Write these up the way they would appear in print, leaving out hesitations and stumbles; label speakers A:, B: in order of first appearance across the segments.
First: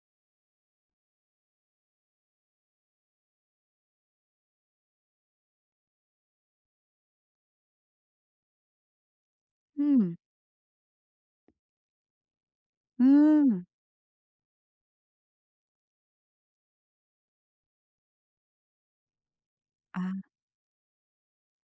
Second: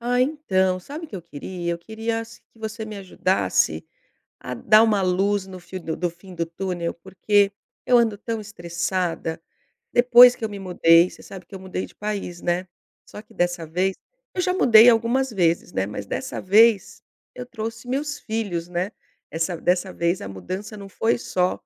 A: Ah, então, sabe o que eu queria? Eu queria se que você me ajudasse, a dar uma luz no fio do fim do túnel, porque eu ando tão estressada.
B: Hum,
A: Depois que eu me mudei, você sabe que eu mudei de país, né. Só que dessa
B: hum.
A: vez eu já mudei algumas vezes, né, mas dessa vez eu trouxe meus filhos, né. Essa dessa
B: Ah,
A: vez a mudança não foi só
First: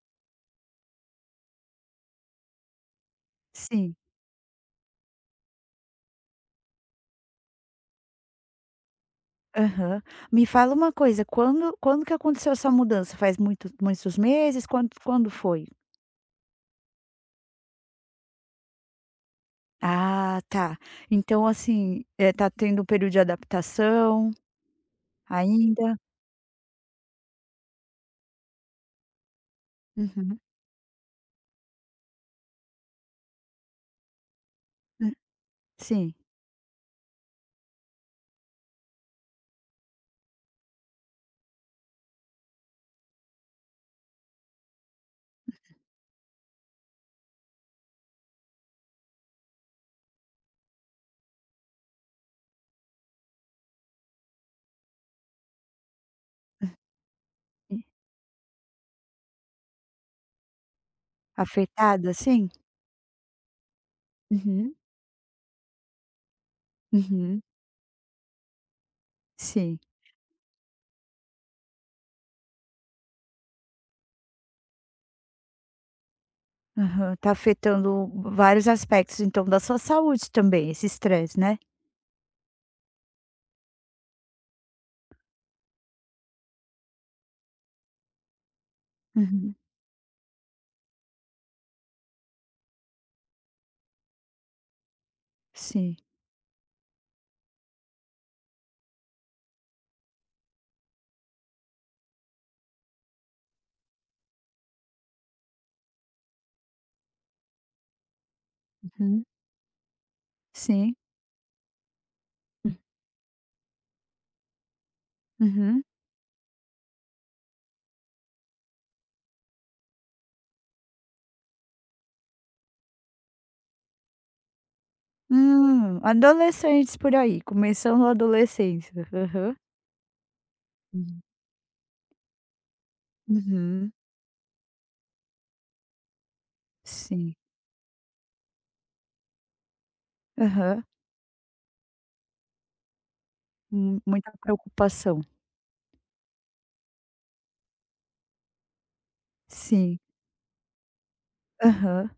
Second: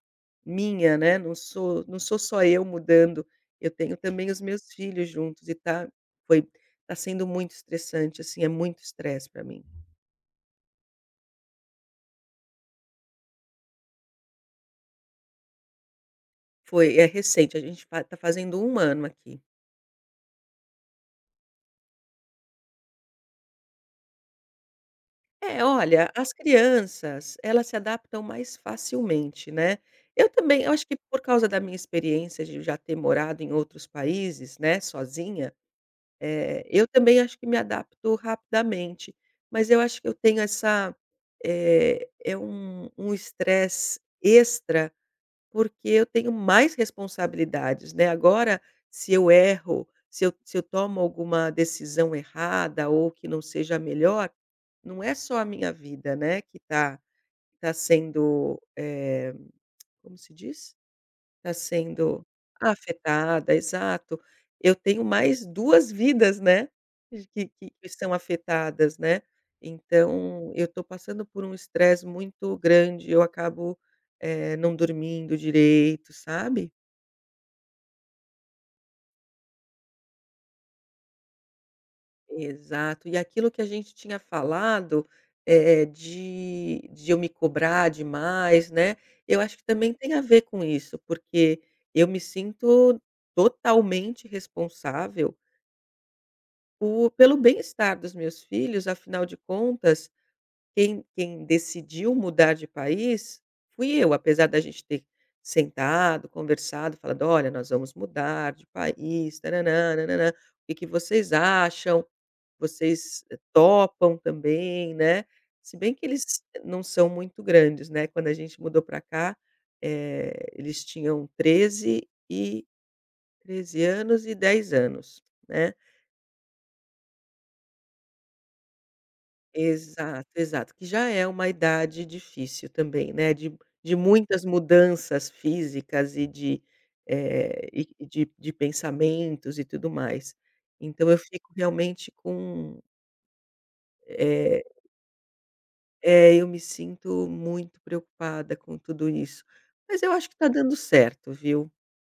A: minha, né, não sou só eu mudando, eu tenho
B: sim.
A: também os meus filhos juntos e foi tá sendo muito estressante, assim, é muito estresse para mim.
B: Aham. Me fala uma coisa, quando que aconteceu essa mudança? Faz muito muitos meses? Quando foi?
A: Foi é recente, a gente fa tá fazendo um ano aqui.
B: Ah, tá. Então, assim, tá tendo um período de adaptação
A: É,
B: ainda?
A: olha, as crianças, elas se adaptam mais facilmente, né. Eu
B: Uhum.
A: também eu acho que por causa da minha experiência de já ter morado em outros países, né,
B: Hã,
A: sozinha,
B: sim.
A: eu também acho que me adapto rapidamente, mas eu acho que eu tenho essa, eh, é um estresse extra porque eu tenho mais responsabilidades, né, agora, se eu erro, se eu tomo alguma decisão errada ou que não seja a melhor, não é só a minha vida, né, que
B: Hã,
A: está tá tá sendo, eh, como se diz? Tá
B: afetada,
A: sendo
B: sim?
A: afetada, exato. Eu
B: Uhum,
A: tenho mais 2 vidas, né,
B: uhum.
A: que são afetadas, né.
B: Sim.
A: Então eu estou passando por um estresse muito grande, eu acabo, não dormindo direito, sabe.
B: Aham. Tá afetando vários aspectos, então, da sua saúde também, esse estresse, né?
A: Exato. E aquilo que a gente tinha falado, eh, de eu me cobrar demais, né, eu
B: Uhum.
A: acho que também tem a ver com isso, porque eu me sinto totalmente responsável
B: Sim.
A: O pelo bem-estar dos meus filhos, afinal de contas, quem decidiu mudar de país fui eu, apesar da gente ter sentado, conversado, falado: "Olha, nós vamos mudar de
B: Uhum.
A: país, tã nã o que que
B: Sim.
A: vocês acham? Vocês topam também, né?" Se
B: Uhum.
A: bem que eles não são muito grandes, né, quando a gente mudou para cá, eh, eles tinham 13 anos e 10 anos, né.
B: Adolescentes por aí, começando a adolescência. Aham.
A: Exato, exato, que já
B: Uhum.
A: é uma idade difícil também, né,
B: Uhum,
A: de muitas mudanças físicas e de,
B: sim.
A: de pensamentos e tudo mais.
B: Aham.
A: Então eu fico realmente com
B: Mu muita
A: eh,
B: preocupação.
A: é, eu me sinto muito preocupada com tudo isso,
B: Sim.
A: mas eu acho que está dando certo, viu.
B: Aham.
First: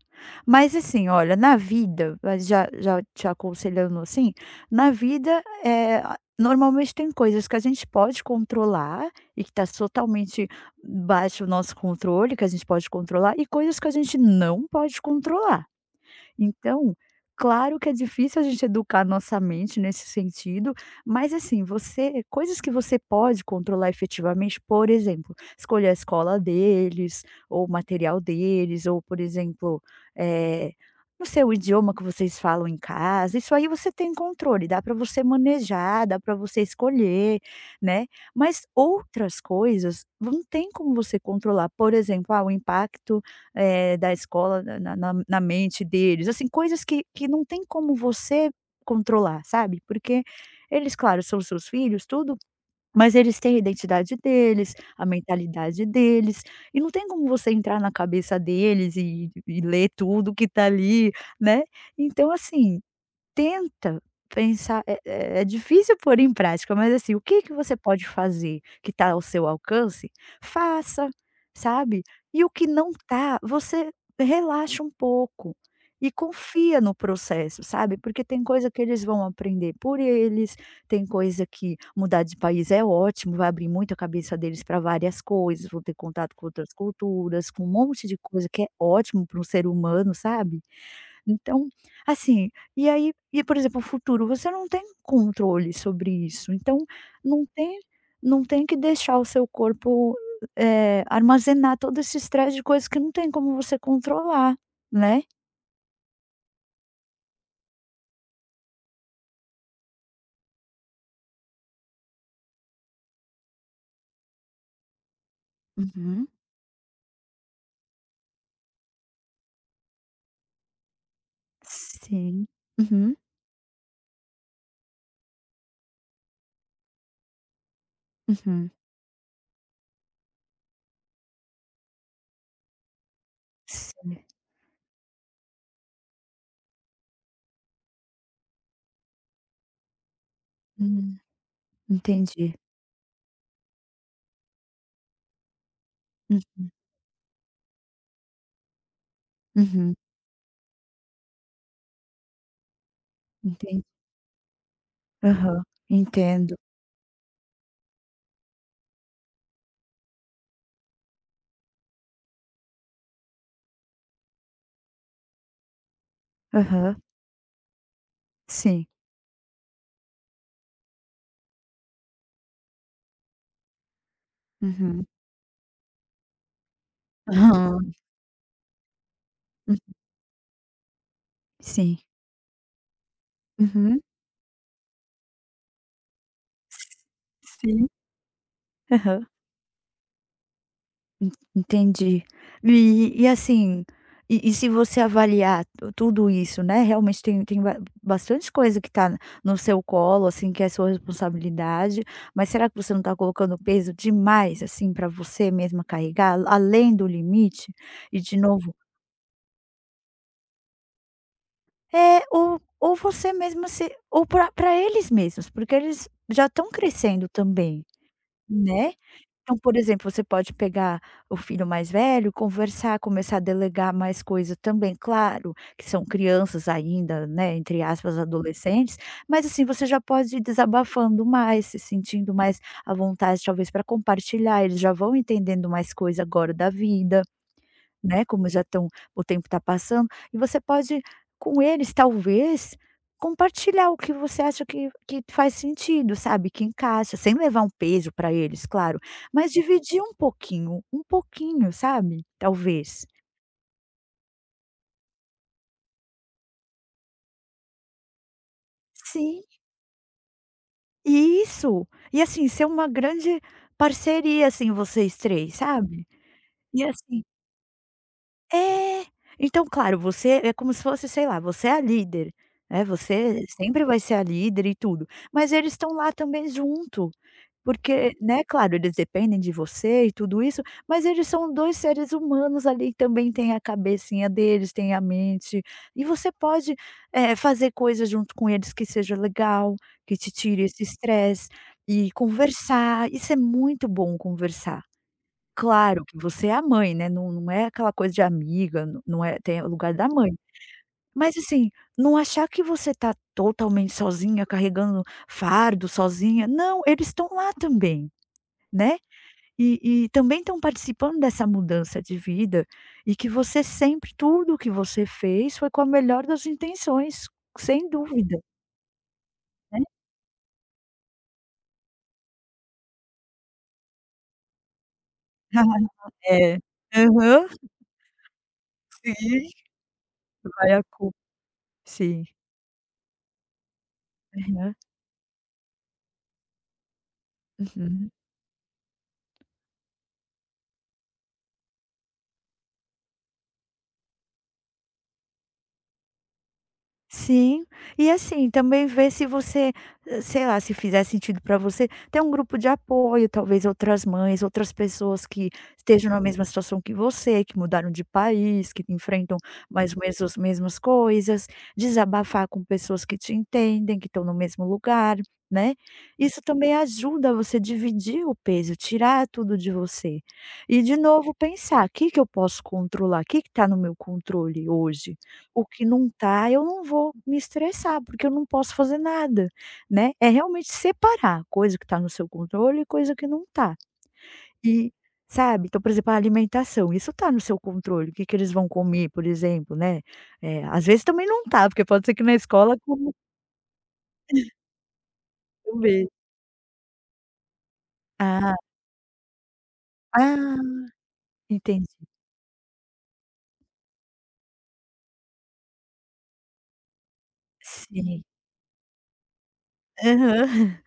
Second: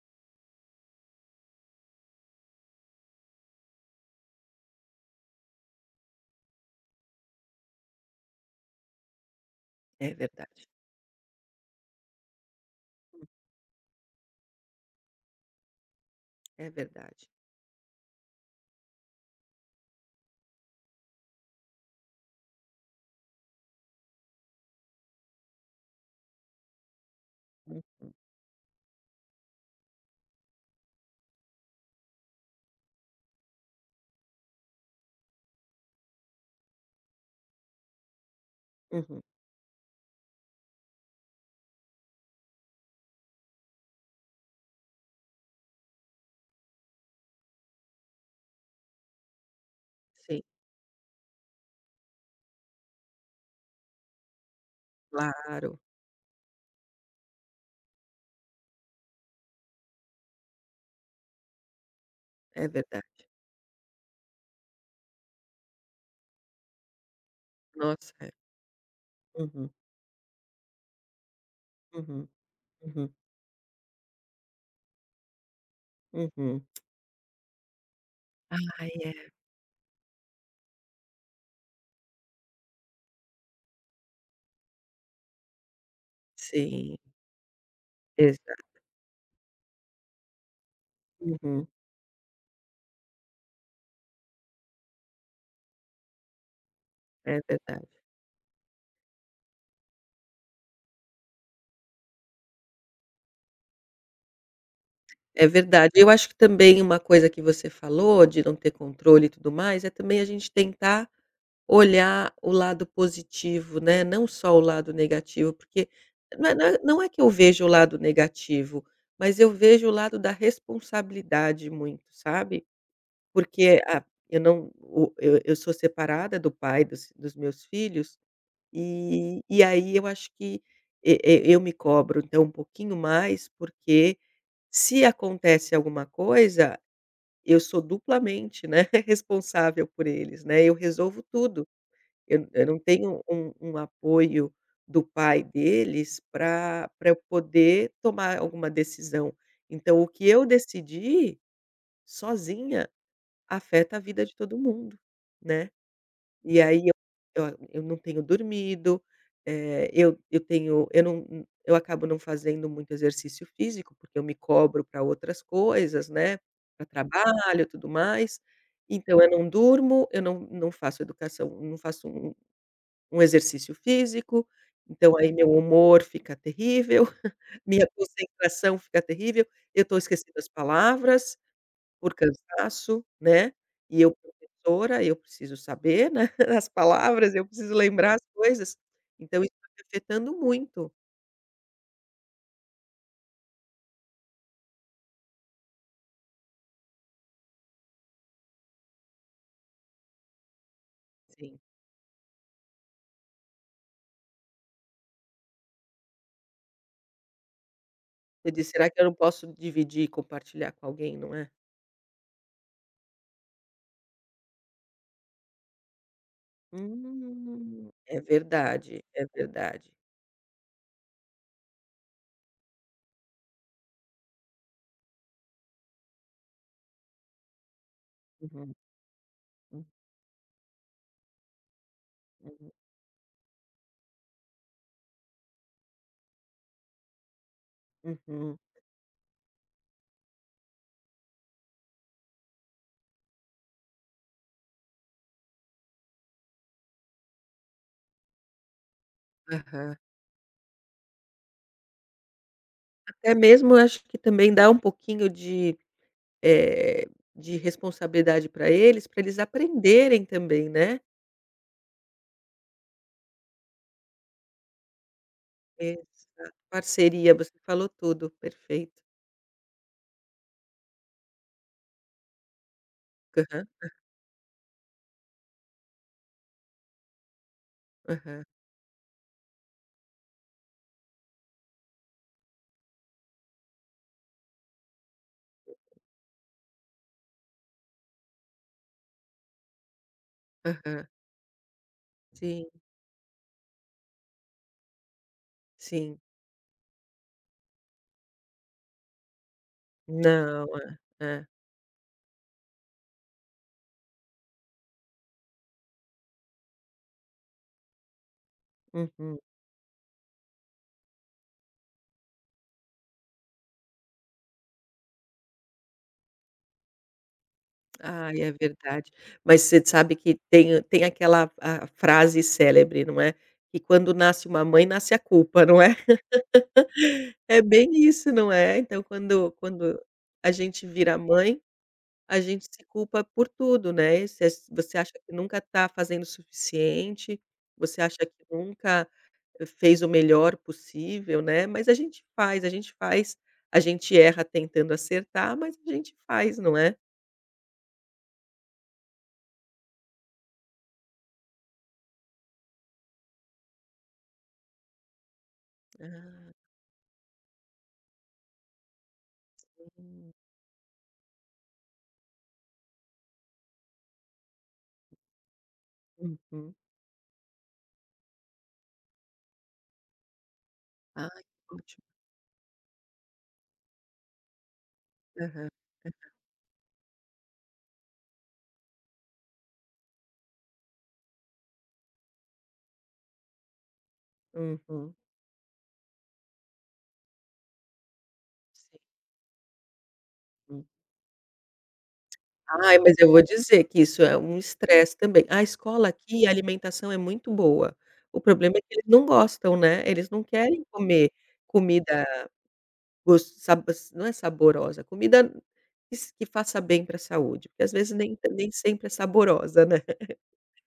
B: Mas assim, olha, na vida, mas já te aconselhando assim, na vida, é a normalmente tem coisas que a gente pode controlar e que está
A: É
B: totalmente
A: verdade,
B: baixo o nosso controle, que a gente pode controlar, e coisas que a gente não pode controlar.
A: é
B: Então,
A: verdade.
B: claro que é difícil a gente educar nossa mente nesse sentido, mas assim, você coisas que você pode controlar efetivamente, por exemplo, escolher a escola deles, ou o
A: Hum,
B: material deles, ou por exemplo, eh, não sei, o idioma que vocês falam em casa, isso aí você tem controle, dá para você manejar, dá para você escolher, né. Mas
A: uhum,
B: outras coisas, não tem como você controlar, por exemplo, ah, o impacto da escola na mente deles, assim, coisas que não tem como você controlar, sabe, porque
A: sim,
B: eles, claro, são seus filhos, tudo, mas eles têm a identidade deles, a
A: claro,
B: mentalidade deles, e não tem como você entrar na cabeça deles e ler tudo que tá ali, né. Então,
A: é
B: assim.
A: verdade.
B: Tenta pensar, é difícil pôr em prática, mas assim, o que que você pode
A: Nossa, é.
B: fazer que está ao seu
A: Uhum,
B: alcance, faça, sabe.
A: uhum,
B: E o que não
A: uhum,
B: tá, você relaxa um pouco e
A: uhum.
B: confia no processo, sabe, porque tem coisa que
A: Ai,
B: eles vão
A: é,
B: aprender por eles, tem coisa que mudar de país é ótimo, vai abrir muito a cabeça deles para várias coisas, vão ter contato com outras
A: sim.
B: culturas, com um monte de coisa que é
A: Exato.
B: ótimo para um ser humano, sabe.
A: Uhum.
B: Então, assim, e aí e por exemplo, o futuro, você não tem controle sobre isso, então
A: É
B: não tem
A: verdade.
B: não tem que deixar o seu corpo, armazenar todo esse estresse de coisas que não tem como você controlar, né.
A: É verdade. Eu acho que também uma coisa que você falou de não ter controle e tudo mais, é também a gente tentar olhar o lado positivo, né, não só o lado negativo, porque
B: Uhum.
A: não é que eu vejo o lado negativo, mas eu vejo o lado da responsabilidade muito,
B: Sim.
A: sabe.
B: Uhum,
A: Porque, ah, eu não o eu sou separada do pai dos meus filhos
B: uhum.
A: E aí eu acho que eu me cobro, então, um pouquinho mais, porque
B: Sim.
A: se acontece alguma coisa, eu sou duplamente, né, responsável por eles, né, eu
B: Hum,
A: resolvo tudo. Eu
B: entendi.
A: eu não tenho um apoio do pai deles
B: Hum,
A: para pra eu poder tomar alguma decisão.
B: uhum,
A: Então o que eu decidi sozinha
B: entendi.
A: afeta a vida de todo mundo,
B: Aham,
A: né.
B: entendo.
A: E aí eu não tenho dormido, eu acabo não fazendo muito exercício físico, porque eu me cobro para outras coisas, né, para
B: Aham,
A: trabalho, e tudo mais.
B: sim.
A: Então eu não durmo, eu não faço educação não faço um exercício físico,
B: Uhum.
A: então aí meu humor fica terrível, minha
B: Aham.
A: concentração fica terrível,
B: Hum,
A: eu estou esquecendo as palavras.
B: sim.
A: Por cansaço, né,
B: Uhum.
A: e eu professora, eu preciso saber, né, as palavras, eu preciso
B: Sim.
A: lembrar as coisas,
B: Aham.
A: então isso tá me afetando muito.
B: Entendi. E assim, e se você avaliar tu tudo isso, né, realmente tem ba bastante coisa que tá no seu colo, assim, que é sua
A: Sim.
B: responsabilidade, mas será que você não tá colocando peso demais, assim, para você mesma carregar, além do limite? E de
A: Eu disse:
B: novo
A: "Será que eu não posso dividir e compartilhar com alguém, não é?"
B: é, ou você mesma se ou para pra eles mesmos, porque eles já estão crescendo também,
A: Hum. É
B: né?
A: verdade, é
B: Então, por
A: verdade.
B: exemplo, você pode pegar o filho mais velho, conversar, começar a delegar mais coisas. Também, claro, que são crianças ainda, né, entre aspas,
A: Uhum,
B: adolescentes, mas assim,
A: hum,
B: você já pode ir desabafando mais, se sentindo mais
A: uhum.
B: à vontade, talvez, para compartilhar, eles já vão entendendo mais coisa agora da vida. Né, como
A: Uhum,
B: já estão o tempo está passando, e você pode com eles talvez compartilhar o que você acha que faz sentido, sabe, que encaixa, sem levar um peso para eles, claro, mas
A: aham.
B: dividir um pouquinho, sabe, talvez.
A: Até mesmo eu acho que também dá um pouquinho de, eh, de responsabilidade para eles
B: Sim,
A: aprenderem também, né.
B: isso. E assim, ser uma grande parceria, assim, vocês 3 sabe.
A: Exato,
B: E assim.
A: parceria, você falou tudo, perfeito.
B: É. Então, claro, você é como se fosse, sei lá, você é a líder, né, você
A: Aham,
B: sempre vai ser a líder e tudo, mas eles estão lá também junto, porque,
A: aham,
B: né, claro, eles dependem de você e tudo isso, mas eles são 2 seres humanos ali, que também têm a cabecinha deles, têm a mente, e você pode, fazer coisas junto com eles que seja legal, que te tire esse
A: aham.
B: estresse, e
A: Sim,
B: conversar, isso é muito bom conversar. Claro que
A: sim.
B: você é a mãe, né, não é aquela coisa de amiga, não é, tem o lugar da mãe.
A: Não, é,
B: Mas
A: é.
B: assim, não achar que você tá totalmente sozinha, carregando fardo sozinha, não, eles estão lá também, né.
A: Uhum.
B: E também estão participando dessa mudança de vida, e que você sempre tudo o que você fez foi com a melhor das intenções, sem dúvida,
A: Ai, é verdade. Mas
B: né.
A: você sabe que tem aquela a frase célebre, não é, que quando nasce uma mãe, nasce a culpa, não é?
B: É. Aham,
A: É bem isso, não é? Então
B: sim,
A: quando a
B: vai a
A: gente
B: culpa.
A: vira mãe,
B: Sim.
A: a gente se culpa por tudo, né, você
B: Aham.
A: você acha que nunca está fazendo o suficiente, você
B: Uhum.
A: acha que nunca Fez o melhor possível, né, mas a gente faz, a gente faz, a gente erra tentando acertar, mas a gente faz, não é?
B: Sim, e assim, também ver se você, sei lá, se fizer sentido para você, ter um grupo de apoio, talvez outras mães, outras pessoas que estejam na mesma
A: Ah,
B: situação que você, que mudaram de país, que enfrentam mais ou menos as mesmas coisas, desabafar com pessoas que te entendem, que estão no mesmo lugar, né. Isso
A: uhum.
B: também ajuda você dividir o peso, tirar tudo de você. E de novo
A: Ai, que
B: pensar: o
A: ótimo.
B: "Que que eu posso controlar? O que que está no meu controle hoje?" O
A: Aham.
B: que não tá, eu não vou me estressar, porque eu não posso fazer nada, né. É realmente separar coisa que tá no seu controle e coisa que não tá. E,
A: Uhum.
B: sabe, então, por exemplo, a alimentação, isso tá no seu controle, o que que eles vão
A: Sim.
B: comer, por exemplo, né.
A: Hum.
B: Às vezes também não tá, porque pode ser que na escola
A: Ai,
B: coma
A: mas eu vou dizer que isso é um estresse também. A escola
B: também.
A: aqui, a alimentação é muito boa, o
B: Ah,
A: problema é que eles não gostam, né, eles não
B: ah,
A: querem comer
B: entendi.
A: comida gos sabo não é saborosa, comida que faça bem para a saúde, porque às vezes
B: Sim.
A: nem sempre é saborosa, né.
B: Aham.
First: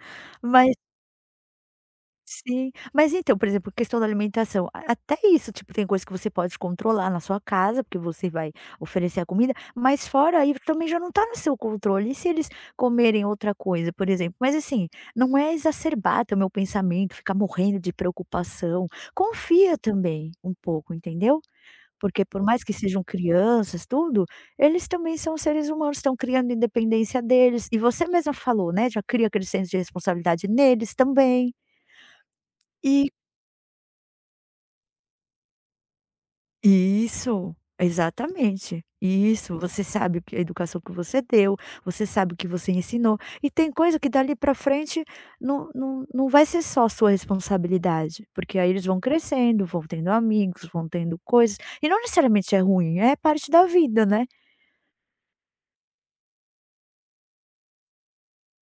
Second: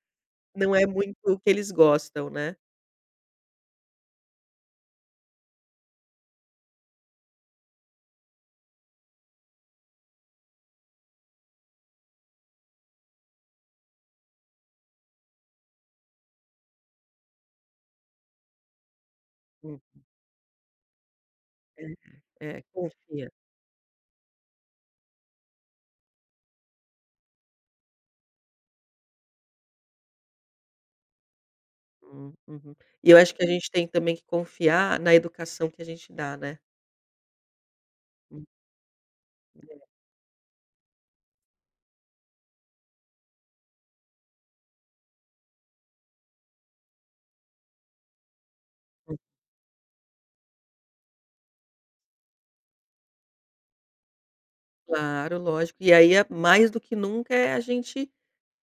A: Não
B: Mas.
A: é muito o que eles gostam, né.
B: Sim. Mas então, por exemplo, questão da alimentação, a até isso, tipo, tem coisa que você pode controlar na sua casa, porque você vai oferecer a comida, mas fora aí também já não tá no seu controle. E se eles comerem outra coisa, por exemplo? Mas assim, não é exacerbar também meu pensamento, ficar morrendo de preocupação. Confia
A: Hum.
B: também um pouco, entendeu?
A: É,
B: Porque por
A: é,
B: mais que sejam
A: confia.
B: crianças, tudo, eles também são seres humanos, estão criando independência deles. E você mesma falou, né, já cria aquele senso de responsabilidade neles também.
A: Uhum. E
B: E.
A: eu acho que a gente tem também que confiar na educação que a gente dá, né.
B: Isso,
A: Hum,
B: exatamente. Isso, você sabe o que a educação que você deu, você sabe o que você ensinou, e tem coisa que dali para frente não vai ser só sua responsabilidade, porque aí eles vão
A: é.
B: crescendo, vão tendo amigos, vão tendo coisas, e não necessariamente é ruim, é parte da vida, né?
A: Claro, lógico. E aí é mais do que nunca é a gente,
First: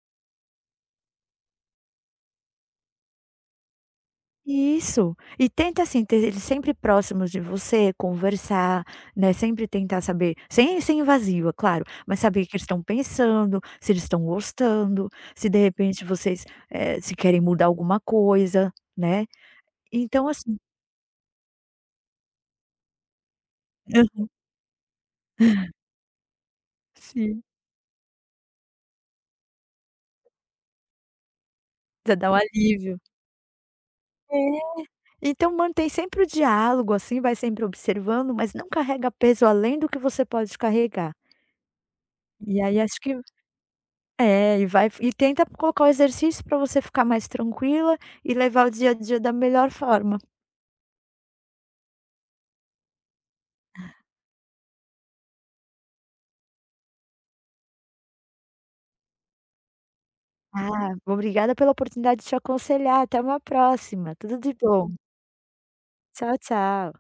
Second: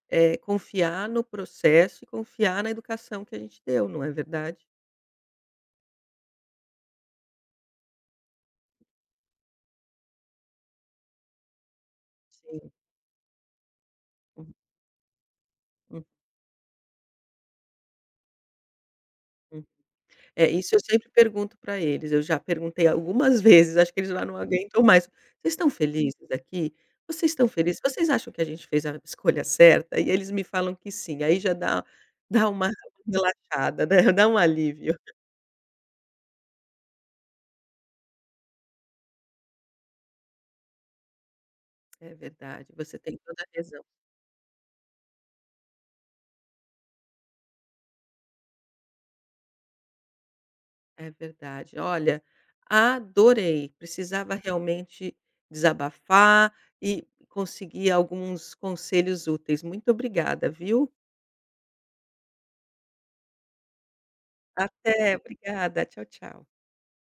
A: confiar no processo e confiar na educação que a gente deu, não é verdade?
B: Isso. E tenta, assim, ter eles sempre próximos de você, conversar, né, sempre tentar saber sem ser invasiva, claro, mas saber o que eles
A: Sim.
B: estão pensando, se eles estão
A: Uhum.
B: gostando, se de repente vocês, se querem mudar alguma coisa, né.
A: uhum.
B: Então
A: É,
B: assim.
A: isso eu sempre pergunto para eles, eu já perguntei algumas vezes, acho que eles lá não aguentam mais: "Vocês estão felizes aqui? Vocês
B: Sim,
A: estão felizes? Vocês acham que a gente fez a escolha certa?" E eles me falam que sim, aí já dá
B: já dá um
A: dá uma
B: alívio.
A: relaxada, né, dá um
B: É.
A: alívio.
B: Então mantém sempre o diálogo, assim, vai sempre observando, mas não carrega peso além do que você pode carregar.
A: É
B: E
A: verdade,
B: aí
A: você
B: acho que.
A: tem toda a razão.
B: É, e vai e tenta colocar o exercício para você ficar mais tranquila e levar o dia a dia da melhor forma.
A: É verdade. Olha, adorei, precisava realmente desabafar e conseguir alguns conselhos úteis. Muito obrigada, viu.
B: Ah, obrigada pela oportunidade de te aconselhar. Até uma próxima. Tudo de bom.
A: Até, obrigada. Tchau,
B: Tchau,
A: tchau.
B: tchau.